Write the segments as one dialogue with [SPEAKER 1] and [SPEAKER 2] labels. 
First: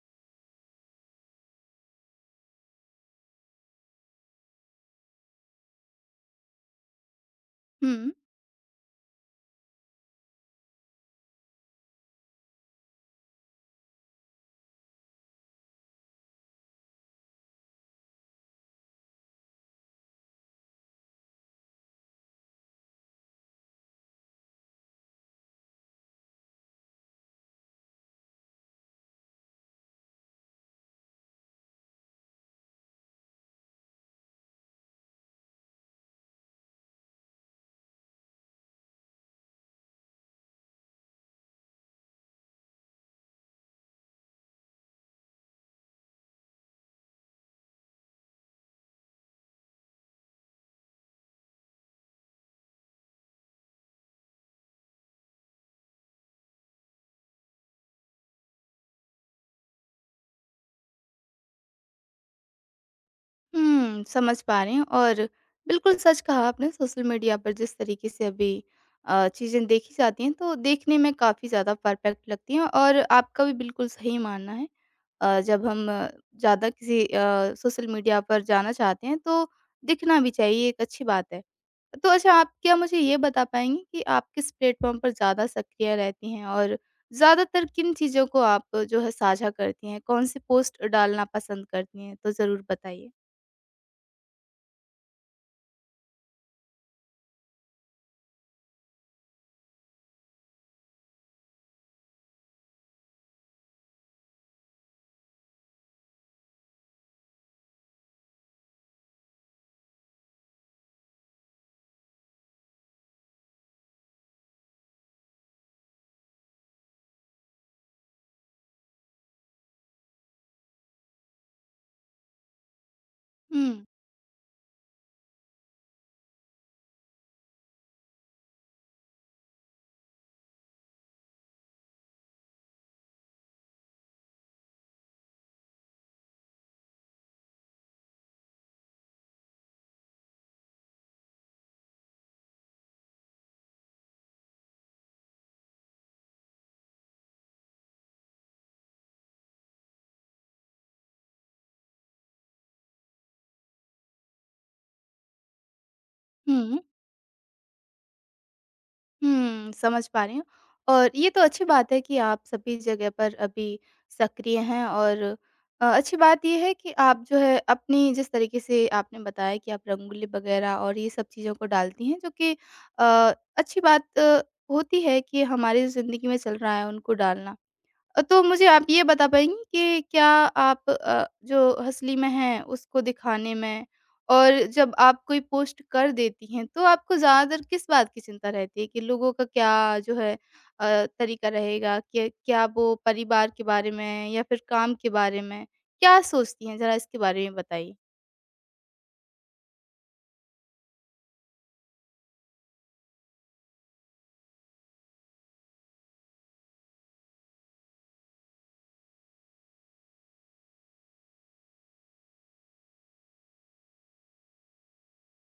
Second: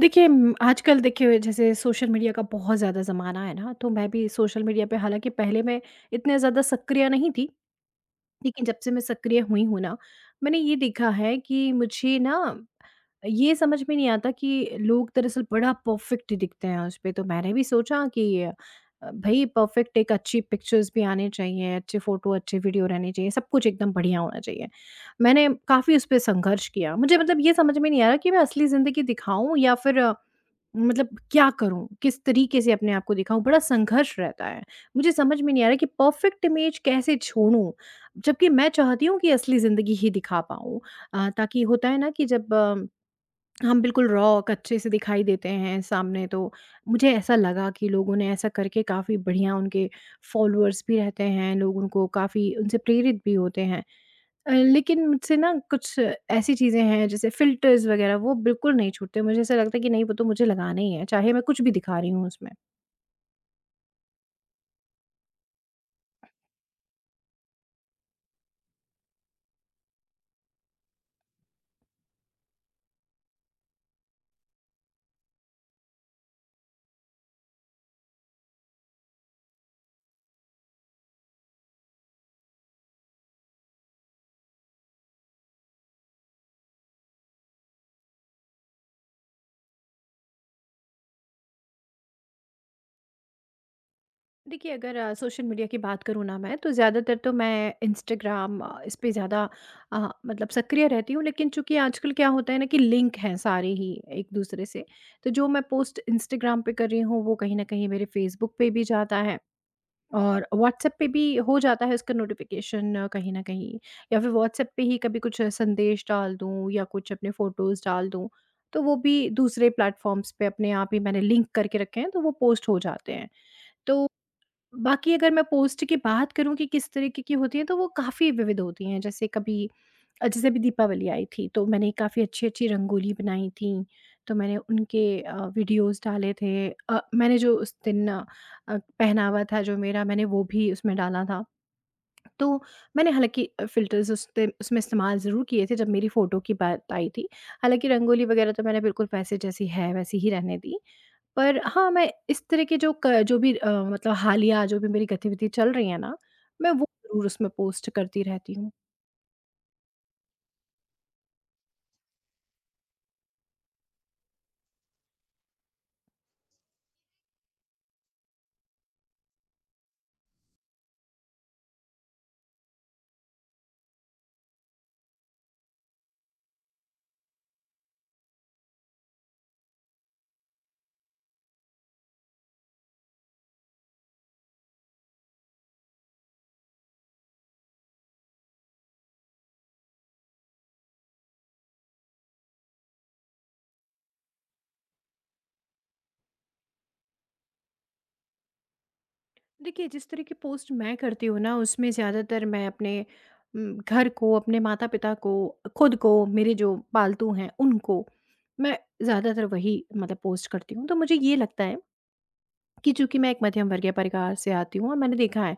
[SPEAKER 1] देखिए आजकल देखिए जैसे सोशल मीडिया का बहुत ज़्यादा ज़माना है ना तो मैं भी सोशल मीडिया पे हालांकि पहले मैं इतने ज़्यादा सक्रिय नहीं थी
[SPEAKER 2] हुँ।
[SPEAKER 1] लेकिन जब से मैं सक्रिय हुई हूं ना मैंने ये देखा है कि मुझे ना ये समझ में नहीं आता कि लोग दरअसल बड़ा परफेक्ट दिखते हैं उस पे तो मैंने भी सोचा कि भाई परफेक्ट एक अच्छी पिक्चर्स भी आने चाहिए अच्छे फोटो अच्छे वीडियो रहने चाहिए सब कुछ एकदम बढ़िया होना चाहिए। मैंने काफ़ी उस पर संघर्ष किया मुझे मतलब ये समझ में नहीं आ रहा कि मैं असली ज़िंदगी दिखाऊं या फिर मतलब क्या करूँ? किस तरीके से अपने आप को दिखाऊँ? बड़ा संघर्ष रहता है। मुझे समझ में नहीं आ रहा कि परफ़ेक्ट इमेज कैसे छोड़ूँ? जबकि मैं चाहती हूँ कि असली ज़िंदगी ही दिखा पाऊँ। ताकि होता है ना कि जब हम बिल्कुल रॉ कच्चे से दिखाई देते हैं सामने तो मुझे ऐसा लगा कि लोगों ने ऐसा करके काफ़ी बढ़िया उनके फ़ॉलोअर्स भी रहते हैं, लोग उनको काफ़ी उनसे प्रेरित भी होते हैं। लेकिन मुझसे ना कुछ ऐसी चीज़ें हैं जैसे फ़िल्टर्स वग़ैरह वो बिल्कुल नहीं छूटते। मुझे ऐसा लगता है कि नहीं वो तो मुझे लगाने ही हैं, चाहे मैं कुछ भी दिखा रही हूँ उसमें।
[SPEAKER 2] हुँ, समझ पा रही हूँ और बिल्कुल सच कहा आपने। सोशल मीडिया पर जिस तरीके से अभी चीज़ें देखी जाती हैं तो देखने में काफ़ी ज़्यादा परफेक्ट लगती हैं और आपका भी बिल्कुल सही मानना है। जब हम ज़्यादा किसी सोशल मीडिया पर जाना चाहते हैं तो दिखना भी चाहिए, एक अच्छी बात है। तो अच्छा, आप क्या मुझे ये बता पाएँगी कि आप किस प्लेटफ़ॉर्म पर ज़्यादा सक्रिय रहती हैं और ज़्यादातर किन चीज़ों को आप जो है साझा करती हैं? कौन-सी पोस्ट डालना पसंद करती हैं? तो ज़रूर बताइए।
[SPEAKER 1] देखिए अगर सोशल मीडिया की बात करूँ ना मैं तो ज़्यादातर तो मैं इंस्टाग्राम इस पे ज़्यादा मतलब सक्रिय रहती हूँ। लेकिन चूँकि आजकल क्या होता है ना कि लिंक हैं सारे ही एक-दूसरे से, तो जो मैं पोस्ट इंस्टाग्राम पे कर रही हूँ वो कहीं न कहीं मेरे फ़ेसबुक पे भी जाता है। और व्हाट्सएप पे भी हो जाता है उसका नोटिफिकेशन कहीं न कहीं या फिर व्हाट्सएप पे ही कभी कुछ संदेश डाल दूँ या कुछ अपने फ़ोटोज़ डाल दूँ, तो वो भी दूसरे प्लेटफ़ॉर्म्स पे अपने आप ही मैंने लिंक करके रखे हैं, तो वो पोस्ट हो जाते हैं।
[SPEAKER 2] हुँ।
[SPEAKER 1] तो बाकी अगर मैं पोस्ट की बात करूँ कि किस तरीके की होती हैं, तो वो काफ़ी विविध होती हैं। जैसे कभी जैसे अभी दीपावली आई थी तो मैंने काफ़ी अच्छी-अच्छी रंगोली बनाई थी। तो मैंने उनके वीडियोज़ डाले थे। मैंने जो उस दिन पहनावा था जो मेरा मैंने वो भी उसमें डाला था। तो मैंने हालाँकि फ़िल्टर्स उस दिन उसमें इस्तेमाल ज़रूर किए थे जब मेरी फ़ोटो की बात आई थी। हालाँकि रंगोली वग़ैरह तो मैंने बिल्कुल वैसे जैसी है वैसी ही रहने दी। पर हाँ, मैं इस तरह के जो क जो भी मतलब हालिया जो भी मेरी गतिविधि चल रही है ना, मैं
[SPEAKER 2] हुँ,
[SPEAKER 1] वो ज़रूर उसमें पोस्ट करती रहती हूँ।
[SPEAKER 2] हुँ, समझ पा रही हूँ और ये तो अच्छी बात है कि आप सभी जगह पर अभी सक्रिय हैं और अच्छी बात ये है कि आप जो है अपनी जिस तरीके से आपने बताया कि आप रंगोली वगैरह और ये सब चीज़ों को डालती हैं, जो कि अ, अच्छी बात होती है कि हमारी ज़िंदगी में चल रहा है उनको डालना। तो मुझे आप ये बता पाएँगी कि क्या आप जो हँसली में हैं, उसको दिखाने में, और जब आप कोई पोस्ट कर देती हैं, तो आपको ज़्यादातर किस बात की चिंता रहती है कि लोगों का क्या जो है तरीका रहेगा? क्या क्या वो परिवार के बारे में या फिर काम के बारे में, क्या सोचती हैं? ज़रा इसके बारे में बताइए।
[SPEAKER 1] देखिए, जिस तरह की पोस्ट मैं करती हूँ ना, उसमें ज़्यादातर मैं अपने घर को, अपने माता-पिता को, खुद को, मेरे जो पालतू हैं, उनको, मैं ज़्यादातर वही मतलब पोस्ट करती हूँ। तो मुझे ये लगता है कि चूँकि मैं एक मध्यम वर्गीय परिवार से आती हूँ और मैंने देखा है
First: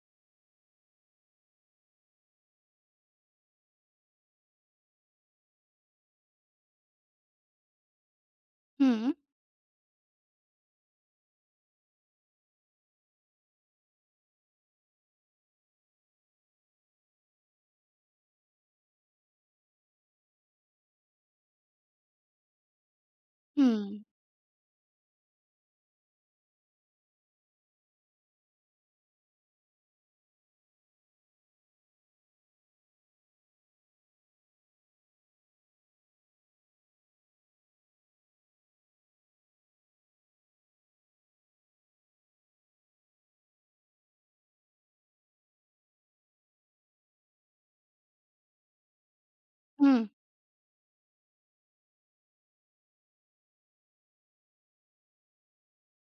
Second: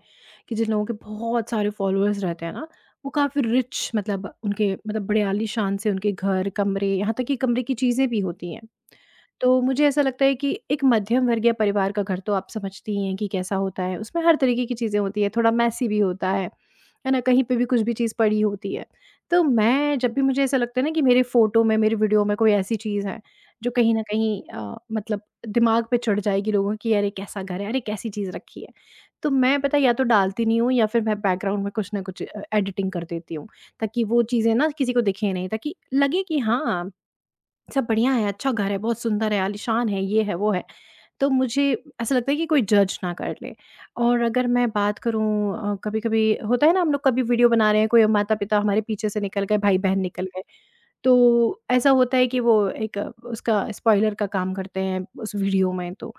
[SPEAKER 1] कि जिन लोगों के बहुत सारे फॉलोअर्स रहते हैं ना, वो काफ़ी रिच मतलब उनके मतलब बड़े आलीशान से उनके घर, कमरे, यहाँ तक कि कमरे की चीज़ें भी होती हैं।
[SPEAKER 2] हुँ,
[SPEAKER 1] तो मुझे ऐसा लगता है कि एक मध्यम वर्गीय परिवार का घर तो आप समझती ही हैं कि कैसा होता है। उसमें हर तरीके की चीज़ें होती हैं, थोड़ा मेसी भी होता है ना? कहीं पे भी कुछ भी चीज़ पड़ी होती है। तो मैं जब भी मुझे ऐसा लगता है ना कि मेरे फ़ोटो में, मेरे वीडियो में कोई ऐसी चीज़ है, जो कहीं न
[SPEAKER 2] हुँ,
[SPEAKER 1] कहीं मतलब दिमाग पे चढ़ जाएगी लोगों की, "अरे! कैसा घर है? अरे! कैसी चीज़ रखी है?" तो मैं पता है या तो डालती नहीं हूँ या फिर मैं बैकग्राउंड में कुछ ना कुछ एडिटिंग कर देती हूँ, ताकि वो चीज़ें ना किसी को दिखें नहीं, ताकि लगे कि हाँ सब बढ़िया है, अच्छा घर है, बहुत सुंदर है, आलीशान है, ये है, वो है। तो मुझे ऐसा लगता है कि कोई जज ना कर ले। और अगर मैं बात करूँ कभी-कभी होता है ना हम लोग कभी वीडियो बना रहे हैं, कोई माता-पिता हमारे पीछे से निकल गए,
[SPEAKER 2] हुँ,
[SPEAKER 1] भाई-बहन निकल गए। तो ऐसा होता है कि वो एक उसका स्पॉइलर का काम करते हैं उस वीडियो में तो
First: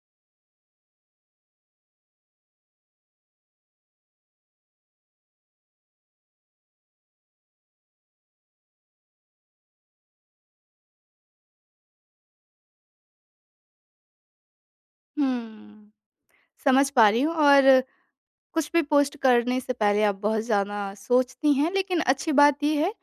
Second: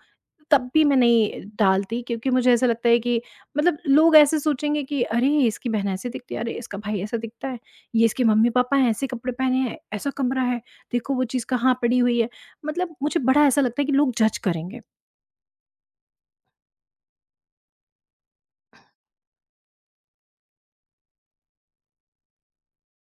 [SPEAKER 1] तब भी मैं नहीं डालती क्योंकि मुझे ऐसा लगता है कि मतलब लोग ऐसे सोचेंगे कि अरे इसकी बहन ऐसे दिखती है अरे इसका भाई ऐसा दिखता है ये इसके मम्मी पापा हैं ऐसे कपड़े पहने हैं ऐसा कमरा है देखो वो चीज़ कहाँ पड़ी हुई है मतलब मुझे बड़ा ऐसा लगता है कि लोग जज करेंगे।
[SPEAKER 2] हुँ। समझ पा रही हूँ और कुछ भी पोस्ट करने से पहले आप बहुत ज़्यादा सोचती हैं, लेकिन अच्छी बात ये है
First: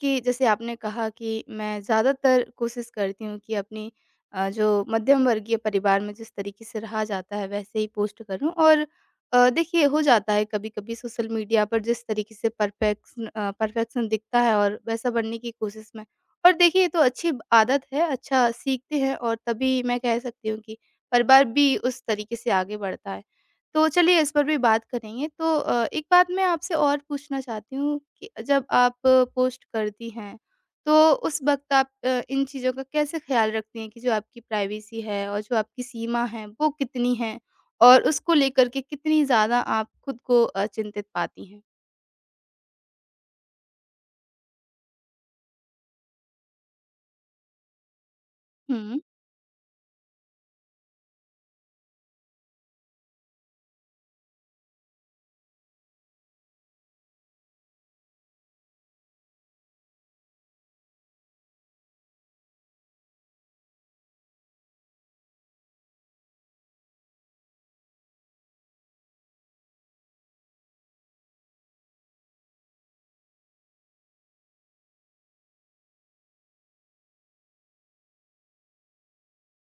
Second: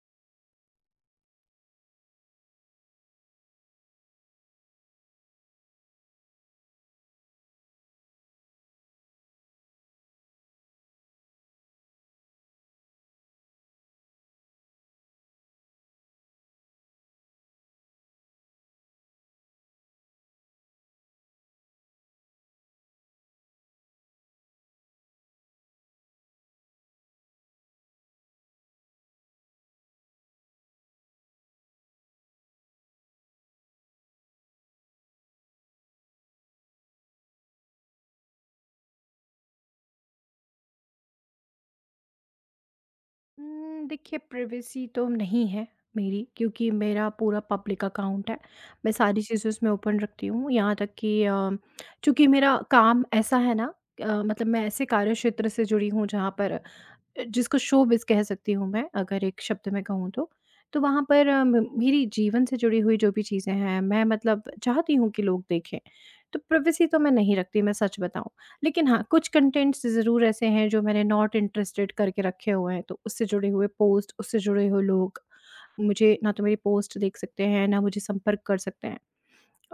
[SPEAKER 2] कि जैसे आपने कहा कि मैं ज़्यादातर कोशिश करती हूँ कि अपनी जो मध्यम वर्गीय परिवार में जिस तरीके से रहा जाता है वैसे ही पोस्ट करूँ। और देखिए, हो जाता है कभी-कभी सोशल मीडिया पर जिस तरीके से परफेक्शन परफेक्शन दिखता है और वैसा बनने की कोशिश में। और देखिए, ये तो अच्छी आदत है, अच्छा सीखते हैं और तभी मैं कह सकती हूँ कि परिवार भी उस तरीके से आगे बढ़ता है। तो चलिए, इस पर भी बात करेंगे। तो एक बात मैं आपसे और पूछना चाहती हूँ कि जब आप पोस्ट करती हैं, तो उस वक़्त आप इन चीज़ों का कैसे ख़्याल रखती हैं कि जो आपकी प्राइवेसी है और जो आपकी सीमा है, वो कितनी है? और उसको लेकर के कितनी ज़्यादा आप खुद को चिंतित पाती हैं?
[SPEAKER 1] देखिए प्राइवेसी तो नहीं है मेरी क्योंकि मेरा पूरा पब्लिक अकाउंट है। मैं
[SPEAKER 2] हुँ,
[SPEAKER 1] सारी चीज़ें उसमें ओपन रखती हूँ यहाँ तक कि चूँकि मेरा काम ऐसा है ना मतलब मैं ऐसे कार्यक्षेत्र से जुड़ी हूँ जहाँ पर जिसको शोबिज़ कह सकती हूँ मैं, अगर एक शब्द में कहूँ तो। तो वहाँ पर म मेरी जीवन से जुड़ी हुई जो भी चीज़ें हैं, मैं मतलब चाहती हूँ कि लोग देखें। तो प्राइवेसी तो मैं नहीं रखती, मैं सच बताऊँ। लेकिन हाँ, कुछ कंटेंट्स ज़रूर ऐसे हैं जो मैंने नॉट इंटरेस्टेड करके रखे हुए हैं, तो उससे जुड़े हुए पोस्ट, उससे जुड़े हुए लोग मुझे ना तो मेरी पोस्ट देख सकते हैं, ना मुझे संपर्क कर सकते हैं।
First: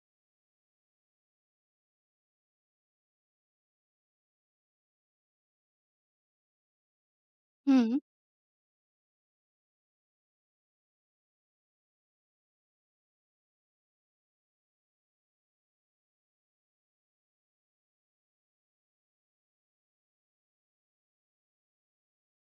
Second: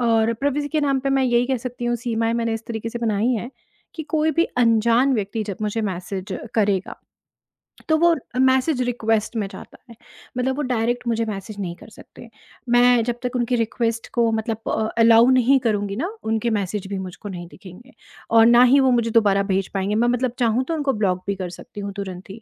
[SPEAKER 1] और प्राइवेसी के नाम पे मैं यही कह सकती हूँ, सीमाएँ मैंने इस तरीके से बनाई हैं कि कोई भी अनजान व्यक्ति जब मुझे मैसेज करेगा तो
[SPEAKER 2] हुँ,
[SPEAKER 1] वो मैसेज रिक्वेस्ट में जाता है। मतलब वो डायरेक्ट मुझे मैसेज नहीं कर सकते। मैं जब तक उनकी रिक्वेस्ट को मतलब अलाउ नहीं करूँगी ना, उनके मैसेज भी मुझको नहीं दिखेंगे और ना ही वो मुझे दोबारा भेज पाएँगे। मैं मतलब चाहूँ तो उनको ब्लॉक भी कर सकती हूँ तुरंत ही।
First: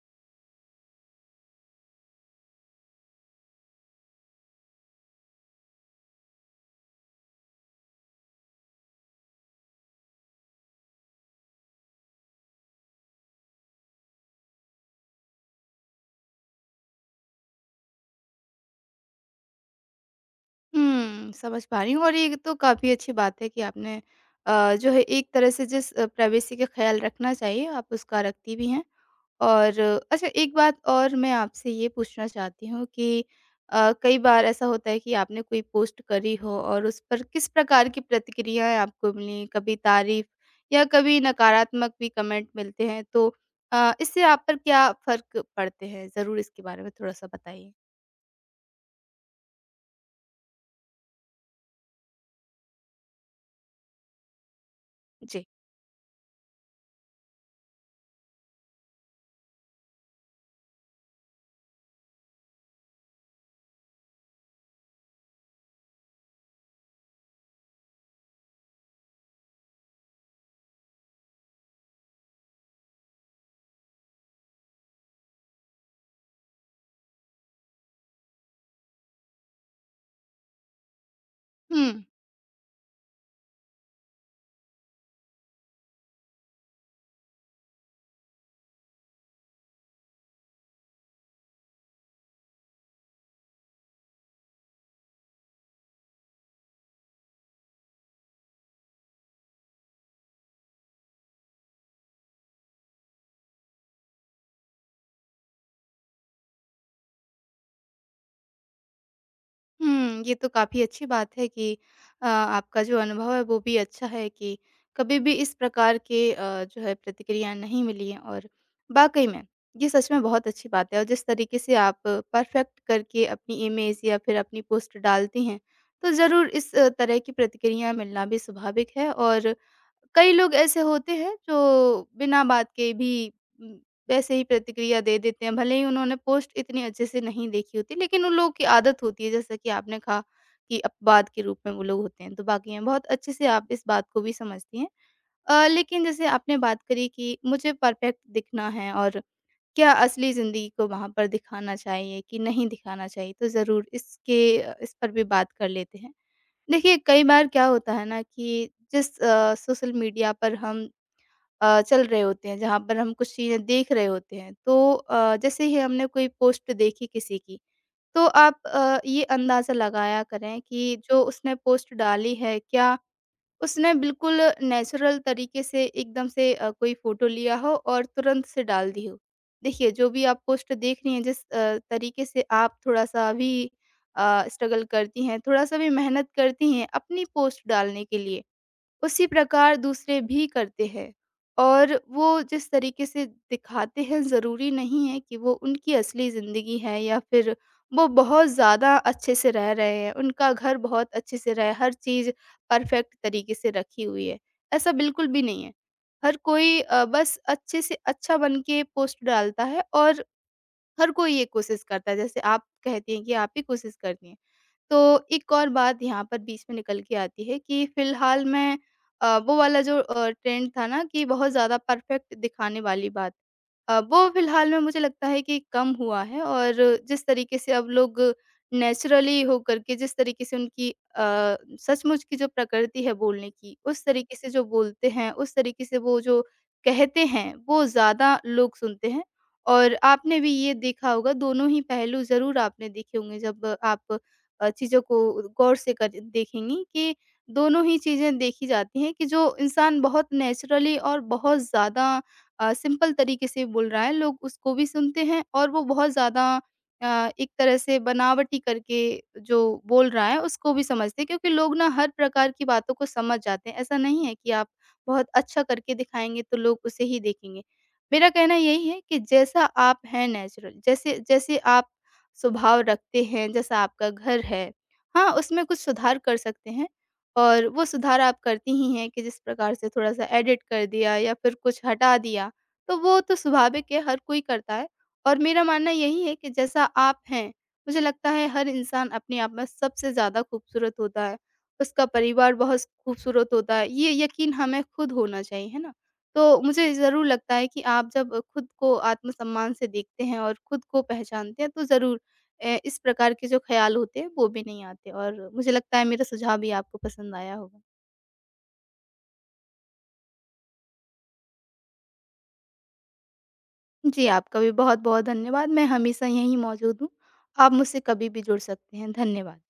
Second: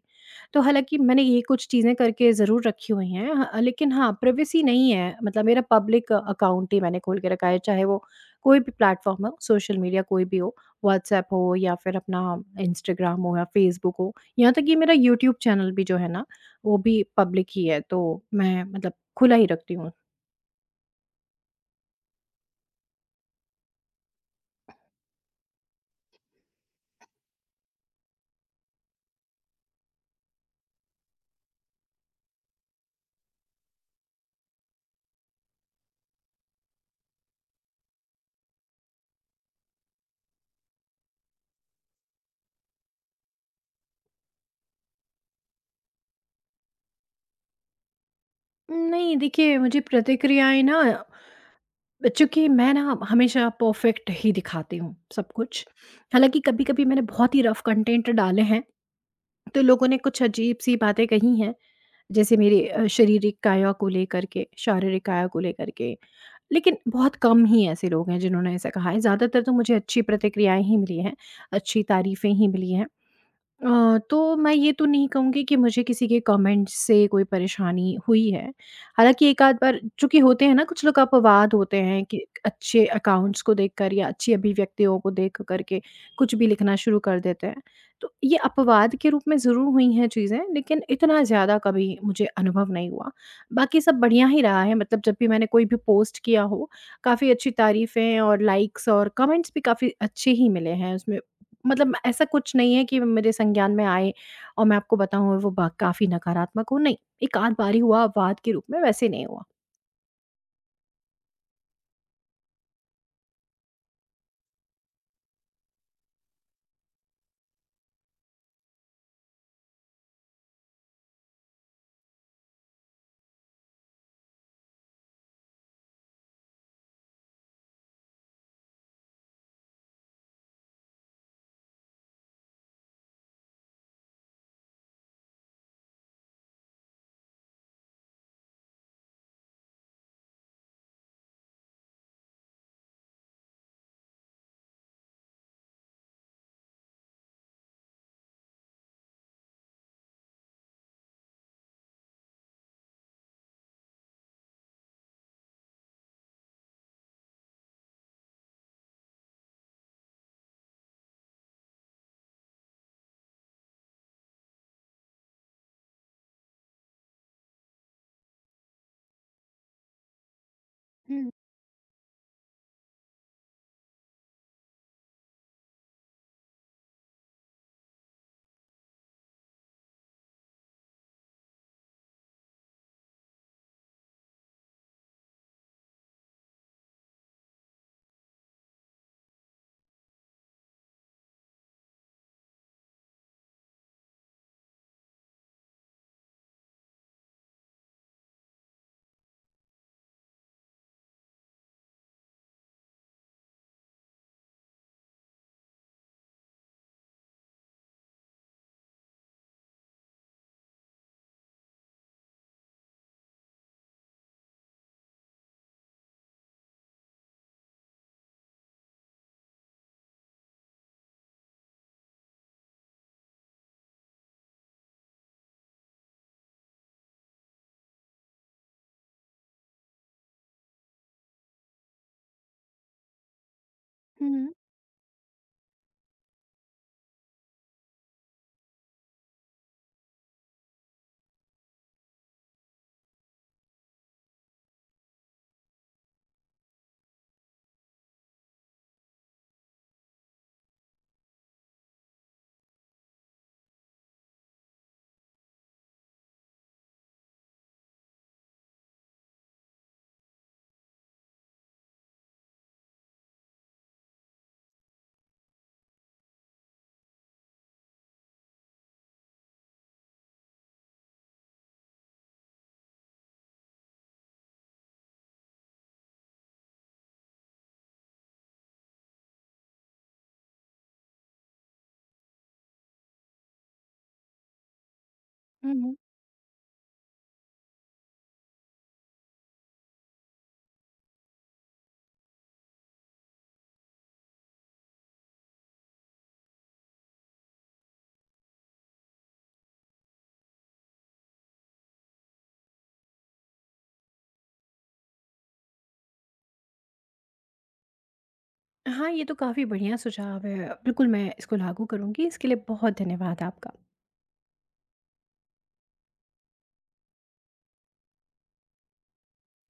[SPEAKER 1] तो हालाँकि मैंने ये कुछ चीज़ें करके ज़रूर रखी हुई हैं ह लेकिन हाँ, प्राइवेसी नहीं है। मतलब मेरा पब्लिक अकाउंट ही मैंने खोल के रखा है, चाहे वो कोई भी प्लेटफ़ॉर्म हो, सोशल मीडिया कोई भी हो, व्हाट्सएप हो या फिर अपना इंस्टाग्राम हो या फेसबुक हो। यहाँ तक कि मेरा यूट्यूब चैनल भी जो है ना, वो भी पब्लिक ही है, तो मैं मतलब खुला ही रखती हूँ।
[SPEAKER 2] हुँ, समझ पा रही हूँ और ये तो काफ़ी अच्छी बात है कि आपने जो है एक तरह से जिस प्राइवेसी का ख़्याल रखना चाहिए, आप उसका रखती भी हैं। और अच्छा, एक बात और मैं आपसे ये पूछना चाहती हूँ कि कई बार ऐसा होता है कि आपने कोई पोस्ट करी हो और उस पर किस प्रकार की प्रतिक्रियाएँ आपको मिलीं? कभी तारीफ या कभी नकारात्मक भी कमेंट मिलते हैं, तो इससे आप पर क्या फ़र्क पड़ते हैं? ज़रूर इसके बारे में थोड़ा-सा बताइए।
[SPEAKER 1] नहीं, देखिए मुझे प्रतिक्रियाएँ ना चूँकि मैं ना हमेशा परफ़ेक्ट ही दिखाती हूँ सब
[SPEAKER 2] जी।
[SPEAKER 1] कुछ। हालाँकि कभी-कभी मैंने बहुत ही रफ़ कंटेंट डाले हैं, तो लोगों ने कुछ अजीब-सी बातें कही हैं, जैसे मेरी शारीरिक काया को लेकर के लेकिन बहुत कम ही ऐसे लोग हैं जिन्होंने ऐसा कहा है, ज़्यादातर तो मुझे अच्छी प्रतिक्रियाएँ ही मिली हैं, अच्छी तारीफ़ें ही मिली हैं। तो मैं ये तो नहीं कहूँगी कि मुझे किसी के कमेंट्स से कोई परेशानी हुई है। हालाँकि एक आध बार चूँकि होते हैं ना कुछ लोग अपवाद होते
[SPEAKER 2] हुँ।
[SPEAKER 1] हैं कि अच्छे अकाउंट्स को देखकर या अच्छी अभिव्यक्तियों को देख कर के कुछ भी लिखना शुरू कर देते हैं। तो ये अपवाद के रूप में ज़रूर हुई हैं चीज़ें, लेकिन इतना ज़्यादा कभी मुझे अनुभव नहीं हुआ। बाकी सब बढ़िया ही रहा है मतलब जब भी मैंने कोई भी पोस्ट किया हो, काफ़ी अच्छी तारीफ़ें और लाइक्स और कमेंट्स भी काफ़ी अच्छे ही मिले हैं। उसमें मतलब ऐसा कुछ नहीं है कि मेरे संज्ञान में आए और मैं आपको बताऊँ वो बा काफ़ी नकारात्मक हो, नहीं। एक आध बारी हुआ वाद के रूप में, वैसे नहीं हुआ।
[SPEAKER 2] हुँ, ये तो काफ़ी अच्छी बात है कि आपका जो अनुभव है वो भी अच्छा है कि कभी भी इस प्रकार के जो है प्रतिक्रिया नहीं मिली है। और वाक़ई में ये सच में बहुत अच्छी बात है और जिस तरीके से आप परफ़ेक्ट करके अपनी इमेज या फिर अपनी पोस्ट डालती हैं, तो ज़रूर इस तरह की प्रतिक्रिया मिलना भी स्वाभाविक है। और कई लोग ऐसे होते हैं जो बिना बात के भी वैसे ही प्रतिक्रिया दे देते हैं। भले ही उन्होंने पोस्ट इतनी अच्छे से नहीं देखी होती, लेकिन उन लोगों की आदत होती है, जैसा कि आपने कहा कि अपवाद के रूप में वो लोग होते हैं, तो बाकी हैं। बहुत अच्छे से आप इस बात को भी समझती हैं। लेकिन जैसे आपने बात करी कि मुझे परफ़ेक्ट दिखना है और क्या असली ज़िंदगी को वहाँ पर दिखाना चाहिए कि नहीं दिखाना चाहिए? तो ज़रूर इसके इस पर भी बात कर लेते हैं। देखिए, कई बार क्या होता है ना कि जिस सोशल मीडिया पर हम चल रहे होते हैं, जहाँ पर हम कुछ चीज़ें देख रहे होते हैं। तो जैसे ही हमने कोई पोस्ट देखी किसी की, तो आप ये अंदाज़ा लगाया करें कि जो
[SPEAKER 1] हुँ,
[SPEAKER 2] उसने पोस्ट डाली है, क्या उसने बिल्कुल नेचुरल तरीके से एकदम से कोई फ़ोटो लिया हो और तुरंत से डाल दी हो। देखिए, जो भी आप पोस्ट देख रही हैं, जिस तरीके से आप थोड़ा-सा भी स्ट्रगल करती हैं, थोड़ा-सा भी मेहनत करती हैं अपनी पोस्ट डालने के लिए, उसी प्रकार दूसरे भी करते हैं। और वो जिस तरीके से दिखाते हैं, ज़रूरी नहीं है कि वो उनकी असली ज़िंदगी है या फिर वो बहुत ज़्यादा अच्छे से रह रहे हैं, उनका घर बहुत अच्छे से रहा है, हर चीज़ परफ़ेक्ट तरीके से रखी हुई है, ऐसा बिल्कुल भी नहीं है। हर कोई बस अच्छे से अच्छा बन के पोस्ट डालता है और हर कोई ये कोशिश करता है, जैसे आप कहती हैं कि आप भी कोशिश करती हैं। तो एक और बात यहाँ पर बीच में निकल के आती है कि फ़िलहाल मैं वो वाला जो ट्रेंड था ना कि बहुत ज़्यादा परफ़ेक्ट दिखाने वाली बात, वो फ़िलहाल में मुझे लगता है कि कम हुआ है। और जिस तरीके से अब लोग नेचुरली होकर के, जिस तरीके से उनकी सचमुच की जो प्रकृति है बोलने की, उस तरीके
[SPEAKER 1] हुँ,
[SPEAKER 2] से जो बोलते हैं, उस तरीके से वो जो कहते हैं, वो ज़्यादा लोग सुनते हैं। और आपने भी ये देखा होगा, दोनों ही पहलू ज़रूर आपने देखे होंगे जब आप चीज़ों को गौर से कर देखेंगी कि दोनों ही चीज़ें देखी जाती हैं कि जो इंसान बहुत नेचुरली और बहुत ज़्यादा सिंपल तरीके से बोल रहा है, लोग उसको भी सुनते हैं और वो बहुत ज़्यादा एक तरह से बनावटी करके जो बोल रहा है, उसको भी समझते हैं, क्योंकि लोग ना हर प्रकार की बातों को समझ जाते हैं। ऐसा नहीं है कि आप बहुत अच्छा करके दिखाएँगे तो लोग उसे ही देखेंगे। मेरा कहना यही है कि जैसा आप हैं नेचुरल, जैसे जैसे आप स्वभाव रखते हैं, जैसा आपका घर है, हाँ, उसमें कुछ सुधार कर सकते हैं और वो सुधार आप करती ही हैं कि जिस प्रकार से थोड़ा-सा एडिट कर दिया या फिर कुछ हटा दिया। तो वो तो स्वाभाविक है, हर कोई करता है। और मेरा मानना
[SPEAKER 1] हुँ।
[SPEAKER 2] यही है कि जैसा आप हैं, मुझे लगता है हर इंसान अपने आप में सबसे ज़्यादा खूबसूरत होता है। उसका परिवार बहुत खूबसूरत होता है, ये यकीन हमें खुद होना चाहिए, है ना? तो मुझे ज़रूर लगता है कि आप जब खुद को आत्मसम्मान से देखते हैं और खुद को पहचानते हैं, तो ज़रूर इस प्रकार के जो ख़्याल होते हैं, वो भी नहीं आते और मुझे लगता है मेरा सुझाव भी आपको पसंद आया होगा।
[SPEAKER 1] हाँ, ये तो काफ़ी बढ़िया सुझाव है। बिल्कुल, मैं इसको लागू करूँगी। इसके लिए बहुत धन्यवाद आपका।
[SPEAKER 2] जी, आपका भी बहुत-बहुत धन्यवाद। मैं हमेशा यहीं मौजूद हूँ। आप मुझसे कभी भी जुड़ सकते हैं। धन्यवाद।